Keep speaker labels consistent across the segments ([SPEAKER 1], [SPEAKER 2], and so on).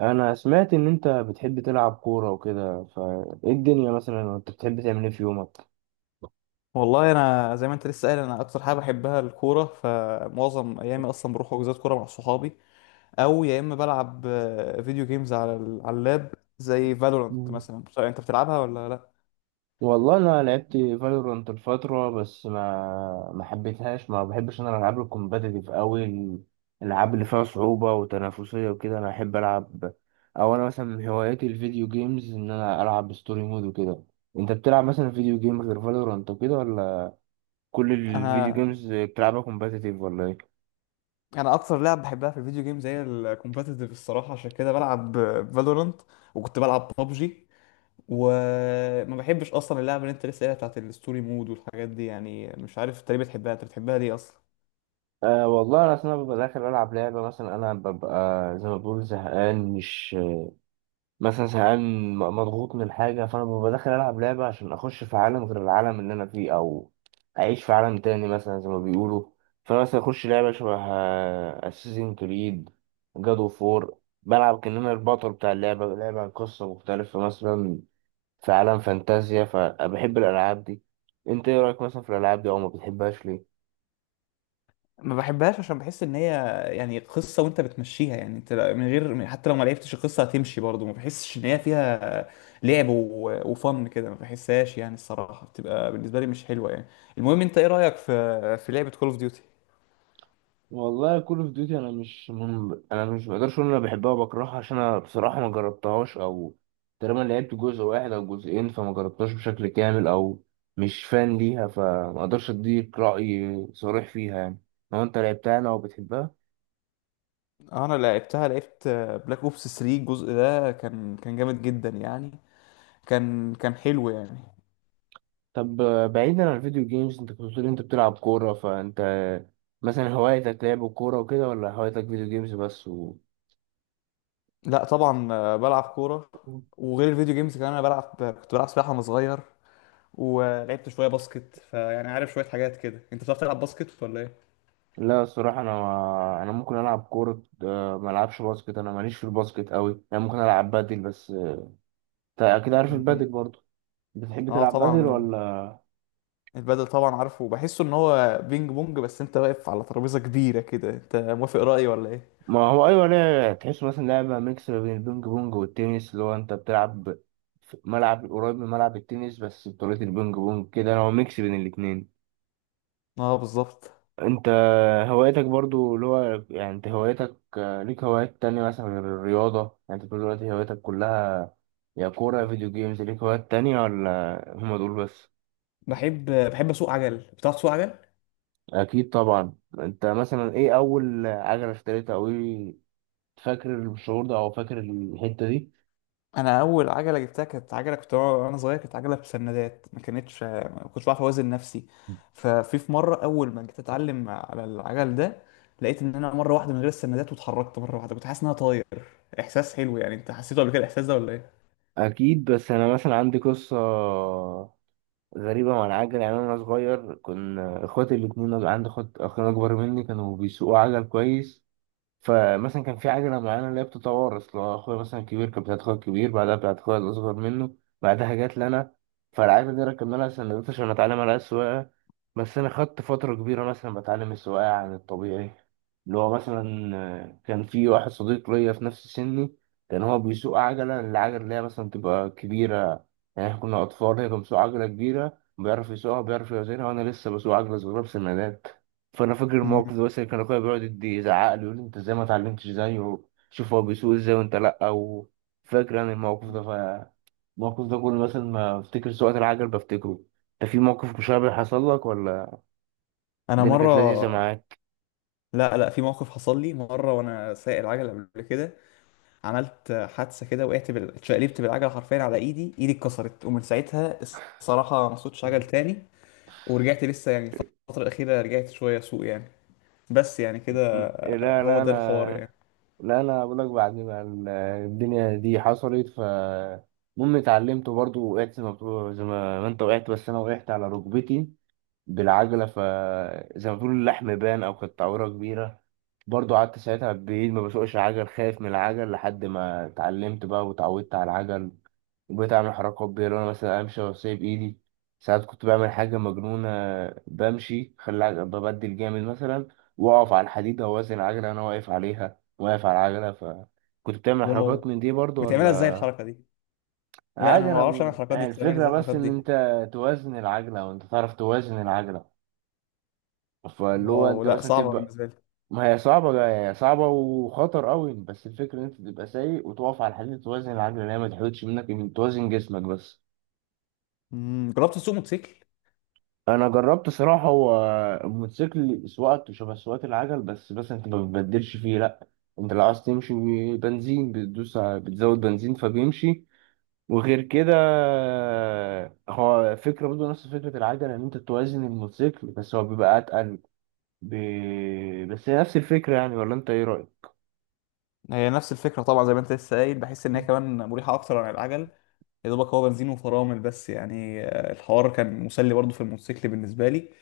[SPEAKER 1] انا سمعت ان انت بتحب تلعب كورة وكده، فايه الدنيا؟ مثلا انت بتحب تعمل ايه في يومك؟
[SPEAKER 2] والله انا زي ما انت لسه قايل انا اكتر حاجه بحبها الكوره، فمعظم ايامي اصلا بروح حجوزات كوره مع صحابي، او يا اما بلعب فيديو جيمز على على اللاب، زي فالورانت
[SPEAKER 1] مم.
[SPEAKER 2] مثلا. مش عارف انت بتلعبها ولا لا.
[SPEAKER 1] والله انا لعبت فالورانت الفترة، بس ما حبيتهاش. ما بحبش انا الالعاب الكومباتيتيف قوي. الالعاب اللي فيها صعوبة وتنافسية وكده انا احب العب. او انا مثلا من هواياتي الفيديو جيمز، ان انا العب ستوري مود وكده. انت بتلعب مثلا فيديو جيم غير فالورانت وكده ولا؟ كل الفيديو
[SPEAKER 2] انا
[SPEAKER 1] جيمز بتلعبها كومباتيتيف ولا ايه؟
[SPEAKER 2] انا اكتر لعب بحبها في الفيديو جيمز هي الكومبتيتيف الصراحه، عشان كده بلعب فالورانت، وكنت بلعب ببجي. وما بحبش اصلا اللعبه اللي انت لسه قايلها بتاعت الستوري مود والحاجات دي. يعني مش عارف انت ليه بتحبها، انت بتحبها ليه اصلا؟
[SPEAKER 1] أه، والله أنا أصلا ببقى داخل ألعب لعبة. مثلا أنا ببقى زي ما بقول زهقان، مش مثلا زهقان، مضغوط من حاجة، فأنا ببقى داخل ألعب لعبة عشان أخش في عالم غير العالم اللي أنا فيه، أو أعيش في عالم تاني مثلا زي ما بيقولوا. فأنا مثلا أخش لعبة شبه أساسين كريد، جاد أوف وور. بلعب كأن أنا البطل بتاع اللعبة، لعبة عن قصة مختلفة مثلا، في عالم فانتازيا، فبحب الألعاب دي. أنت إيه رأيك مثلا في الألعاب دي؟ أو ما بتحبهاش ليه؟
[SPEAKER 2] ما بحبهاش عشان بحس ان هي يعني قصه وانت بتمشيها، يعني انت من غير حتى لو ما لعبتش القصه هتمشي برضه. ما بحسش ان هي فيها لعب وفن كده، ما بحسهاش يعني. الصراحه بتبقى بالنسبه لي مش حلوه يعني. المهم، انت ايه رايك في لعبه كول اوف ديوتي؟
[SPEAKER 1] والله كول اوف ديوتي، انا مش بقدرش اقول إن انا بحبها وبكرهها، عشان انا بصراحه ما جربتهاش، او تقريبا لعبت جزء واحد او جزئين، فما جربتهاش بشكل كامل، او مش فان ليها، فما اقدرش اديك راي صريح فيها يعني. لو انت لعبتها انا وبتحبها.
[SPEAKER 2] انا لعبتها، لعبت بلاك اوبس 3، الجزء ده كان جامد جدا يعني، كان حلو يعني.
[SPEAKER 1] طب بعيدا عن الفيديو جيمز، انت كنت بتقول انت بتلعب كوره، فانت مثلا هوايتك لعب الكوره وكده ولا هوايتك فيديو جيمز بس و...
[SPEAKER 2] لا طبعا، بلعب كوره. وغير الفيديو جيمز كمان انا بلعب، كنت بلعب سباحه وانا صغير، ولعبت شويه باسكت. فيعني عارف، شويه حاجات كده. انت بتعرف تلعب باسكت ولا ايه؟
[SPEAKER 1] لا، الصراحة أنا ممكن ألعب كورة، ما ألعبش باسكت. أنا ماليش في الباسكت أوي يعني، ممكن ألعب بادل بس. أنت أكيد عارف البادل
[SPEAKER 2] مم.
[SPEAKER 1] برضه. بتحب
[SPEAKER 2] اه
[SPEAKER 1] تلعب بادل
[SPEAKER 2] طبعا.
[SPEAKER 1] ولا؟
[SPEAKER 2] البدل طبعا عارفه، بحسه ان هو بينج بونج بس انت واقف على ترابيزة كبيرة كده. انت موافق رأيي ولا ايه؟
[SPEAKER 1] ما هو أيوة. لا، تحس مثلا لعبة ميكس ما بين البينج بونج والتنس، اللي هو أنت بتلعب في ملعب قريب من ملعب التنس بس بطريقة البينج بونج كده، هو ميكس بين الاتنين.
[SPEAKER 2] اه بالظبط.
[SPEAKER 1] انت هوايتك برضو اللي هو، يعني انت هوايتك ليك هوايات تانية مثلا غير الرياضة؟ يعني انت بتقول دلوقتي هوايتك كلها يا كورة يا فيديو جيمز، ليك هوايات تانية ولا هما دول بس؟
[SPEAKER 2] بحب اسوق عجل. بتعرف تسوق عجل؟
[SPEAKER 1] اكيد طبعا. انت مثلا ايه اول عجلة اشتريتها، او ايه فاكر الشعور ده، او فاكر الحتة دي؟
[SPEAKER 2] انا اول عجله جبتها كانت عجله كنت وانا صغير، كانت عجله بسندات، ما كنتش بعرف اوازن نفسي. ففي مره اول ما جيت اتعلم على العجل ده، لقيت ان انا مره واحده من غير السندات، واتحركت مره واحده، كنت حاسس ان انا طاير. احساس حلو يعني. انت حسيته قبل كده الاحساس ده ولا ايه؟
[SPEAKER 1] اكيد، بس انا مثلا عندي قصة غريبة مع العجل. يعني انا صغير كنا اخواتي الاتنين، عندي اخوات اخين اكبر مني كانوا بيسوقوا عجل كويس. فمثلا كان في عجلة معينة اللي هي بتتوارث، لو أخويا مثلا كبير كانت بتاعت أخويا الكبير، بعدها بتاعت أخويا الأصغر منه، بعدها جات لنا. فالعجلة دي ركبنا لها سندوتش عشان أتعلم عليها السواقة. بس أنا خدت فترة كبيرة مثلا بتعلم السواقة عن الطبيعي، اللي هو مثلا كان في واحد صديق ليا في نفس سني. كان هو بيسوق عجلة، العجلة اللي هي مثلا تبقى كبيرة. يعني إحنا كنا أطفال، هي كان بيسوق عجلة كبيرة بيعرف يسوقها، بيعرف يوزنها، وأنا لسه بسوق عجلة صغيرة بسندات. فانا فاكر
[SPEAKER 2] مم.
[SPEAKER 1] الموقف ده، بس كان اخويا بيقعد يزعق لي يقول لي انت ازاي ما اتعلمتش زيه؟ شوف هو بيسوق ازاي وانت لا، او فاكر انا الموقف ده. فالموقف ده كل مثلا ما افتكر سواقة العجل بفتكره. انت في موقف مشابه حصل لك ولا؟
[SPEAKER 2] انا
[SPEAKER 1] الدنيا كانت
[SPEAKER 2] مره
[SPEAKER 1] لذيذة معاك؟
[SPEAKER 2] لا لا، في موقف حصل لي مره وانا سايق العجله قبل كده. عملت حادثه كده، وقعت اتشقلبت بالعجله حرفيا على ايدي. ايدي اتكسرت، ومن ساعتها الصراحه ما صوتش عجل تاني. ورجعت لسه يعني الفترة الأخيرة، رجعت شوية سوق يعني. بس يعني كده،
[SPEAKER 1] إيه، لا
[SPEAKER 2] هو
[SPEAKER 1] لا،
[SPEAKER 2] ده الحوار
[SPEAKER 1] انا
[SPEAKER 2] يعني.
[SPEAKER 1] لا انا بقول لك بعد ما الدنيا دي حصلت، ف... المهم اتعلمت برضه، وقعت زي ما انت وقعت، بس انا وقعت على ركبتي بالعجلة، فزي ما بيقولوا اللحم بان، أو كانت تعويرة كبيرة. برضو قعدت ساعتها بعيد ما بسوقش عجل، خايف من العجل، لحد ما اتعلمت بقى وتعودت على العجل. وبقيت أعمل حركات بيه، لو أنا مثلا أمشي وأسيب إيدي، ساعات كنت بعمل حاجة مجنونة. بمشي ببدل جامد مثلا، وأقف على الحديدة وأوازن العجلة أنا واقف عليها، واقف على العجلة. فكنت بتعمل
[SPEAKER 2] واو،
[SPEAKER 1] حركات من دي برضو
[SPEAKER 2] بتعملها ازاي
[SPEAKER 1] ولا؟
[SPEAKER 2] الحركة دي؟ لا أنا
[SPEAKER 1] عادي،
[SPEAKER 2] ما
[SPEAKER 1] أنا
[SPEAKER 2] بعرفش أعمل الحركات
[SPEAKER 1] يعني
[SPEAKER 2] دي، بتعمل
[SPEAKER 1] الفكرة
[SPEAKER 2] ازاي
[SPEAKER 1] بس
[SPEAKER 2] الحركات
[SPEAKER 1] إن أنت
[SPEAKER 2] دي؟
[SPEAKER 1] توازن العجلة، وأنت تعرف توازن العجلة، فاللي هو
[SPEAKER 2] واو،
[SPEAKER 1] انت
[SPEAKER 2] لا
[SPEAKER 1] مثلا
[SPEAKER 2] صعبة
[SPEAKER 1] تبقى...
[SPEAKER 2] بالنسبة لي.
[SPEAKER 1] ما هي صعبة، هي صعبة وخطر قوي، بس الفكرة ان انت تبقى سايق وتقف على الحديد، توازن العجلة اللي هي ما تحودش منك، من توازن جسمك بس.
[SPEAKER 2] جربت تسوق موتوسيكل؟
[SPEAKER 1] انا جربت صراحة، هو الموتوسيكل سواقته شبه سواقة العجل، بس انت ما بتبدلش فيه لا، انت لو عايز تمشي بنزين بتدوس بتزود بنزين فبيمشي. وغير كده، هو فكرة برضه نفس فكرة العجلة، ان انت توازن الموتوسيكل، بس هو بيبقى اتقل ب... بس هي نفس الفكرة يعني، ولا انت ايه رأيك؟
[SPEAKER 2] هي نفس الفكرة طبعا، زي ما أنت لسه قايل. بحس إن هي كمان مريحة أكتر عن العجل. يا دوبك هو بنزين وفرامل بس يعني، الحوار كان مسلي برضه في الموتوسيكل بالنسبة لي.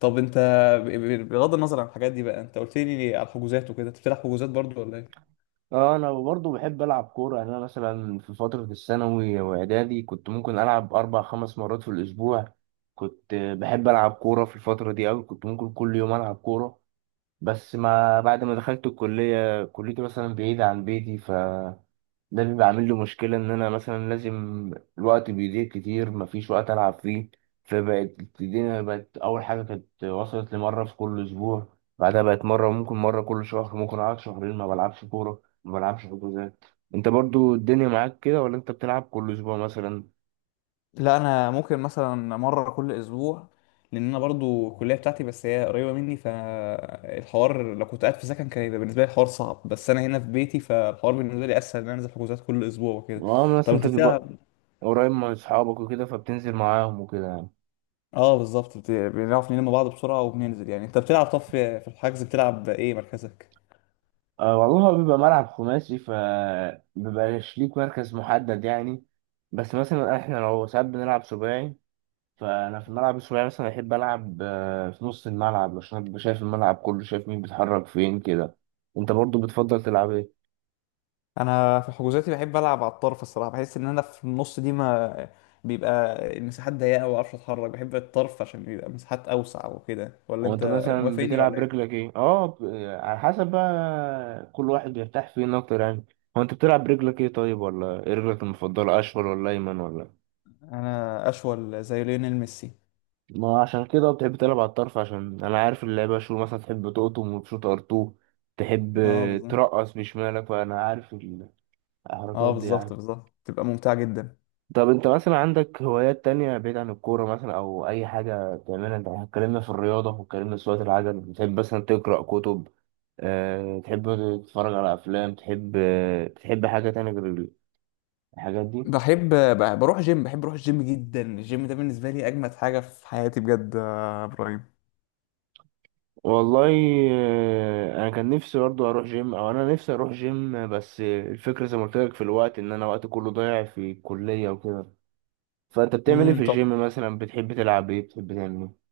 [SPEAKER 2] طب أنت بغض النظر عن الحاجات دي بقى، أنت قلت لي على الحجوزات وكده. أنت بتلعب حجوزات برضه ولا إيه؟
[SPEAKER 1] اه، انا برضو بحب العب كوره. يعني انا مثلا في فتره الثانوي واعدادي كنت ممكن العب اربع خمس مرات في الاسبوع، كنت بحب العب كوره في الفتره دي قوي، كنت ممكن كل يوم العب كوره. بس ما بعد ما دخلت الكليه، كليتي مثلا بعيده عن بيتي، ف ده بيبقى عامل لي مشكلة، إن أنا مثلا لازم الوقت بيضيع كتير، مفيش وقت ألعب فيه. فبقت الدنيا، بقت أول حاجة كانت وصلت لمرة في كل أسبوع، بعدها بقت مرة، ممكن مرة كل شهر، ممكن أقعد شهرين ما بلعبش كورة، ما بلعبش حجوزات. أنت برضو الدنيا معاك كده ولا أنت بتلعب كل أسبوع مثلا؟
[SPEAKER 2] لا انا ممكن مثلا مره كل اسبوع، لان انا برضو الكليه بتاعتي بس هي قريبه مني. فالحوار لو كنت قاعد في سكن كان يبقى بالنسبه لي الحوار صعب، بس انا هنا في بيتي، فالحوار بالنسبه لي اسهل ان انا انزل حجوزات كل اسبوع وكده.
[SPEAKER 1] أه، مثلا
[SPEAKER 2] طب انت
[SPEAKER 1] أنت بيبقى
[SPEAKER 2] بتلعب؟
[SPEAKER 1] قريب من أصحابك وكده فبتنزل معاهم وكده يعني.
[SPEAKER 2] اه بالظبط، بنعرف نلم بعض بسرعه وبننزل يعني. انت بتلعب، طب في الحجز بتلعب ايه مركزك؟
[SPEAKER 1] أه والله، هو بيبقى ملعب خماسي فبيبقاش ليك مركز محدد يعني. بس مثلا احنا لو ساعات بنلعب سباعي، فانا في الملعب الصغير مثلا احب العب في نص الملعب، عشان ابقى شايف الملعب كله، شايف مين بيتحرك فين كده. انت برضو بتفضل تلعب ايه؟
[SPEAKER 2] انا في حجوزاتي بحب العب على الطرف الصراحه. بحس ان انا في النص دي ما بيبقى المساحات ضيقه وما اعرفش اتحرك. بحب الطرف عشان بيبقى مساحات اوسع وكده، ولا
[SPEAKER 1] وانت
[SPEAKER 2] انت
[SPEAKER 1] مثلا
[SPEAKER 2] موافقني ولا
[SPEAKER 1] بتلعب
[SPEAKER 2] ايه؟
[SPEAKER 1] رجلك ايه؟ على حسب بقى، كل واحد بيرتاح فين اكتر يعني. هو انت بتلعب رجلك ايه طيب، ولا ايه رجلك المفضله، اشول ولا ايمن ولا؟
[SPEAKER 2] انا اشول زي ليونيل ميسي.
[SPEAKER 1] ما عشان كده بتحب تلعب على الطرف، عشان انا عارف اللعيبه اشول مثلا تحب تقطم وتشوط ار2، تحب
[SPEAKER 2] اه بالظبط.
[SPEAKER 1] ترقص بشمالك، فانا عارف
[SPEAKER 2] اه
[SPEAKER 1] الحركات دي
[SPEAKER 2] بالظبط،
[SPEAKER 1] يعني.
[SPEAKER 2] بالظبط، تبقى ممتعه جدا.
[SPEAKER 1] طب انت مثلا عندك هوايات تانية بعيد عن الكورة، مثلا او اي حاجة بتعملها؟ انت اتكلمنا في الرياضة، واتكلمنا في سواقة العجل. بتحب مثلا تقرأ كتب، أه تحب تتفرج على افلام، تحب تحب حاجة تانية غير الحاجات دي؟
[SPEAKER 2] بحب بروح جيم. بحب اروح الجيم جدا. الجيم ده بالنسبه لي اجمد حاجه في حياتي بجد يا ابراهيم.
[SPEAKER 1] والله انا كان نفسي برضه اروح جيم، او انا نفسي اروح جيم، بس الفكرة زي ما قلت لك في الوقت، ان انا وقتي كله ضايع في الكلية وكده. فانت بتعمل ايه في
[SPEAKER 2] طب،
[SPEAKER 1] الجيم مثلا؟ بتحب تلعب ايه، بتحب تعمل ايه؟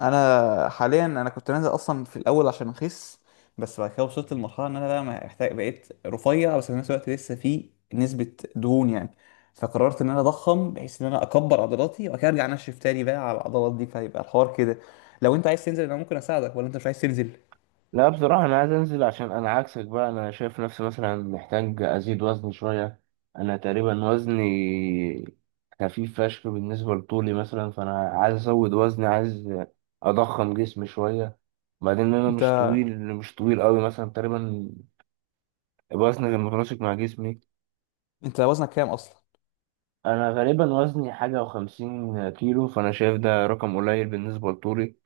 [SPEAKER 2] انا حاليا انا كنت نازل اصلا في الاول عشان اخس، بس بعد كده وصلت لمرحله ان انا بقى محتاج. بقيت رفيع بس في نفس الوقت لسه في نسبه دهون يعني. فقررت ان انا اضخم بحيث ان انا اكبر عضلاتي، وبعد كده ارجع انشف تاني بقى على العضلات دي. فيبقى الحوار كده، لو انت عايز تنزل انا ممكن اساعدك، ولا انت مش عايز تنزل؟
[SPEAKER 1] لا بصراحة أنا عايز أنزل، عشان أنا عكسك بقى، أنا شايف نفسي مثلا محتاج أزيد وزن شوية. أنا تقريبا وزني خفيف فشخ بالنسبة لطولي مثلا، فأنا عايز أزود وزني، عايز أضخم جسمي شوية. بعدين أنا
[SPEAKER 2] انت
[SPEAKER 1] مش طويل، مش طويل أوي مثلا تقريبا، وزني متناسق مع جسمي.
[SPEAKER 2] انت وزنك كام اصلا؟
[SPEAKER 1] أنا غالبا وزني حاجة وخمسين كيلو، فأنا شايف ده رقم قليل بالنسبة لطولي،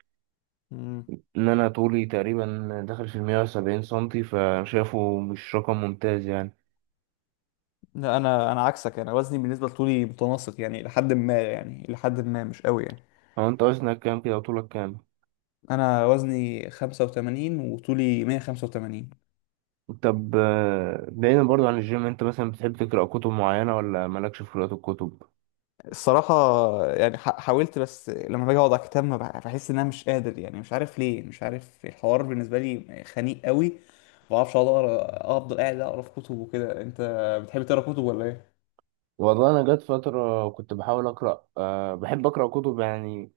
[SPEAKER 2] مم.
[SPEAKER 1] إن أنا طولي تقريبا داخل في 170 سنتي، فشايفه مش رقم ممتاز يعني.
[SPEAKER 2] لا انا عكسك. انا وزني بالنسبه لطولي متناسق يعني لحد ما، يعني لحد ما مش قوي يعني.
[SPEAKER 1] هو انت وزنك كام كده وطولك كام؟
[SPEAKER 2] انا وزني 85 وطولي 185.
[SPEAKER 1] طب، بعيدا برضو عن الجيم، انت مثلا بتحب تقرأ كتب معينة ولا مالكش في قراءة الكتب؟
[SPEAKER 2] الصراحة يعني حاولت، بس لما باجي اقعد على الكتاب ما بحس ان انا مش قادر يعني. مش عارف ليه، مش عارف الحوار بالنسبة لي خنيق قوي. ما بعرفش اقعد اقرا، افضل قاعد اقرا في كتب وكده. انت بتحب تقرا كتب ولا ايه؟
[SPEAKER 1] والله انا جت فترة كنت بحاول أقرأ، بحب أقرأ كتب يعني.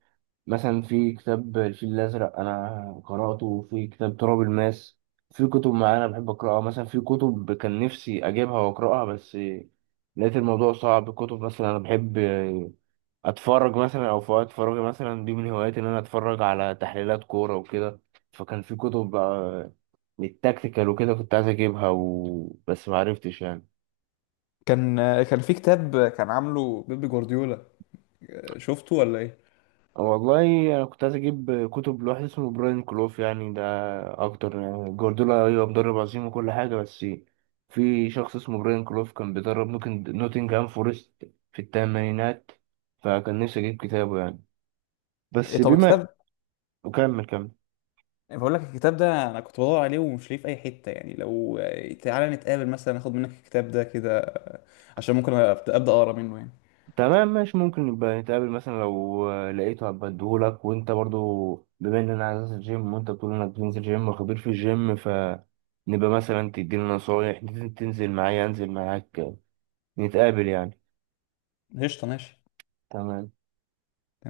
[SPEAKER 1] مثلا في كتاب الفيل الأزرق انا قرأته، في كتاب تراب الماس. في كتب معينة بحب أقرأها، مثلا في كتب كان نفسي اجيبها وأقرأها، بس لقيت الموضوع صعب. كتب مثلا انا بحب اتفرج مثلا، او في وقت فراغي مثلا دي من هواياتي ان انا اتفرج على تحليلات كوره وكده. فكان في كتب للتكتيكال وكده كنت عايز اجيبها و... بس ما عرفتش يعني.
[SPEAKER 2] كان كان في كتاب كان عامله بيب جوارديولا، شفته ولا ايه؟
[SPEAKER 1] والله انا كنت عايز اجيب كتب لواحد اسمه براين كلوف، يعني ده اكتر، يعني جوارديولا ايوه مدرب عظيم وكل حاجه، بس في شخص اسمه براين كلوف كان بيدرب نوتنجهام فورست في الثمانينات، فكان نفسي اجيب كتابه يعني،
[SPEAKER 2] إيه
[SPEAKER 1] بس
[SPEAKER 2] طب
[SPEAKER 1] بما...
[SPEAKER 2] الكتاب،
[SPEAKER 1] وكمل كمل.
[SPEAKER 2] بقول لك الكتاب ده انا كنت بدور عليه ومش لاقيه في اي حتة يعني. لو تعالى نتقابل مثلا اخد منك الكتاب ده كده، عشان ممكن أبدأ اقرا منه يعني.
[SPEAKER 1] تمام ماشي، ممكن نبقى نتقابل مثلا لو لقيته هبقى اديهولك. وانت برضو بما ان انا عايز انزل جيم وانت بتقول انك بتنزل جيم وخبير في الجيم، فنبقى مثلا تديني نصايح، تنزل معايا، انزل معاك، نتقابل يعني.
[SPEAKER 2] قشطة، ماشي.
[SPEAKER 1] تمام.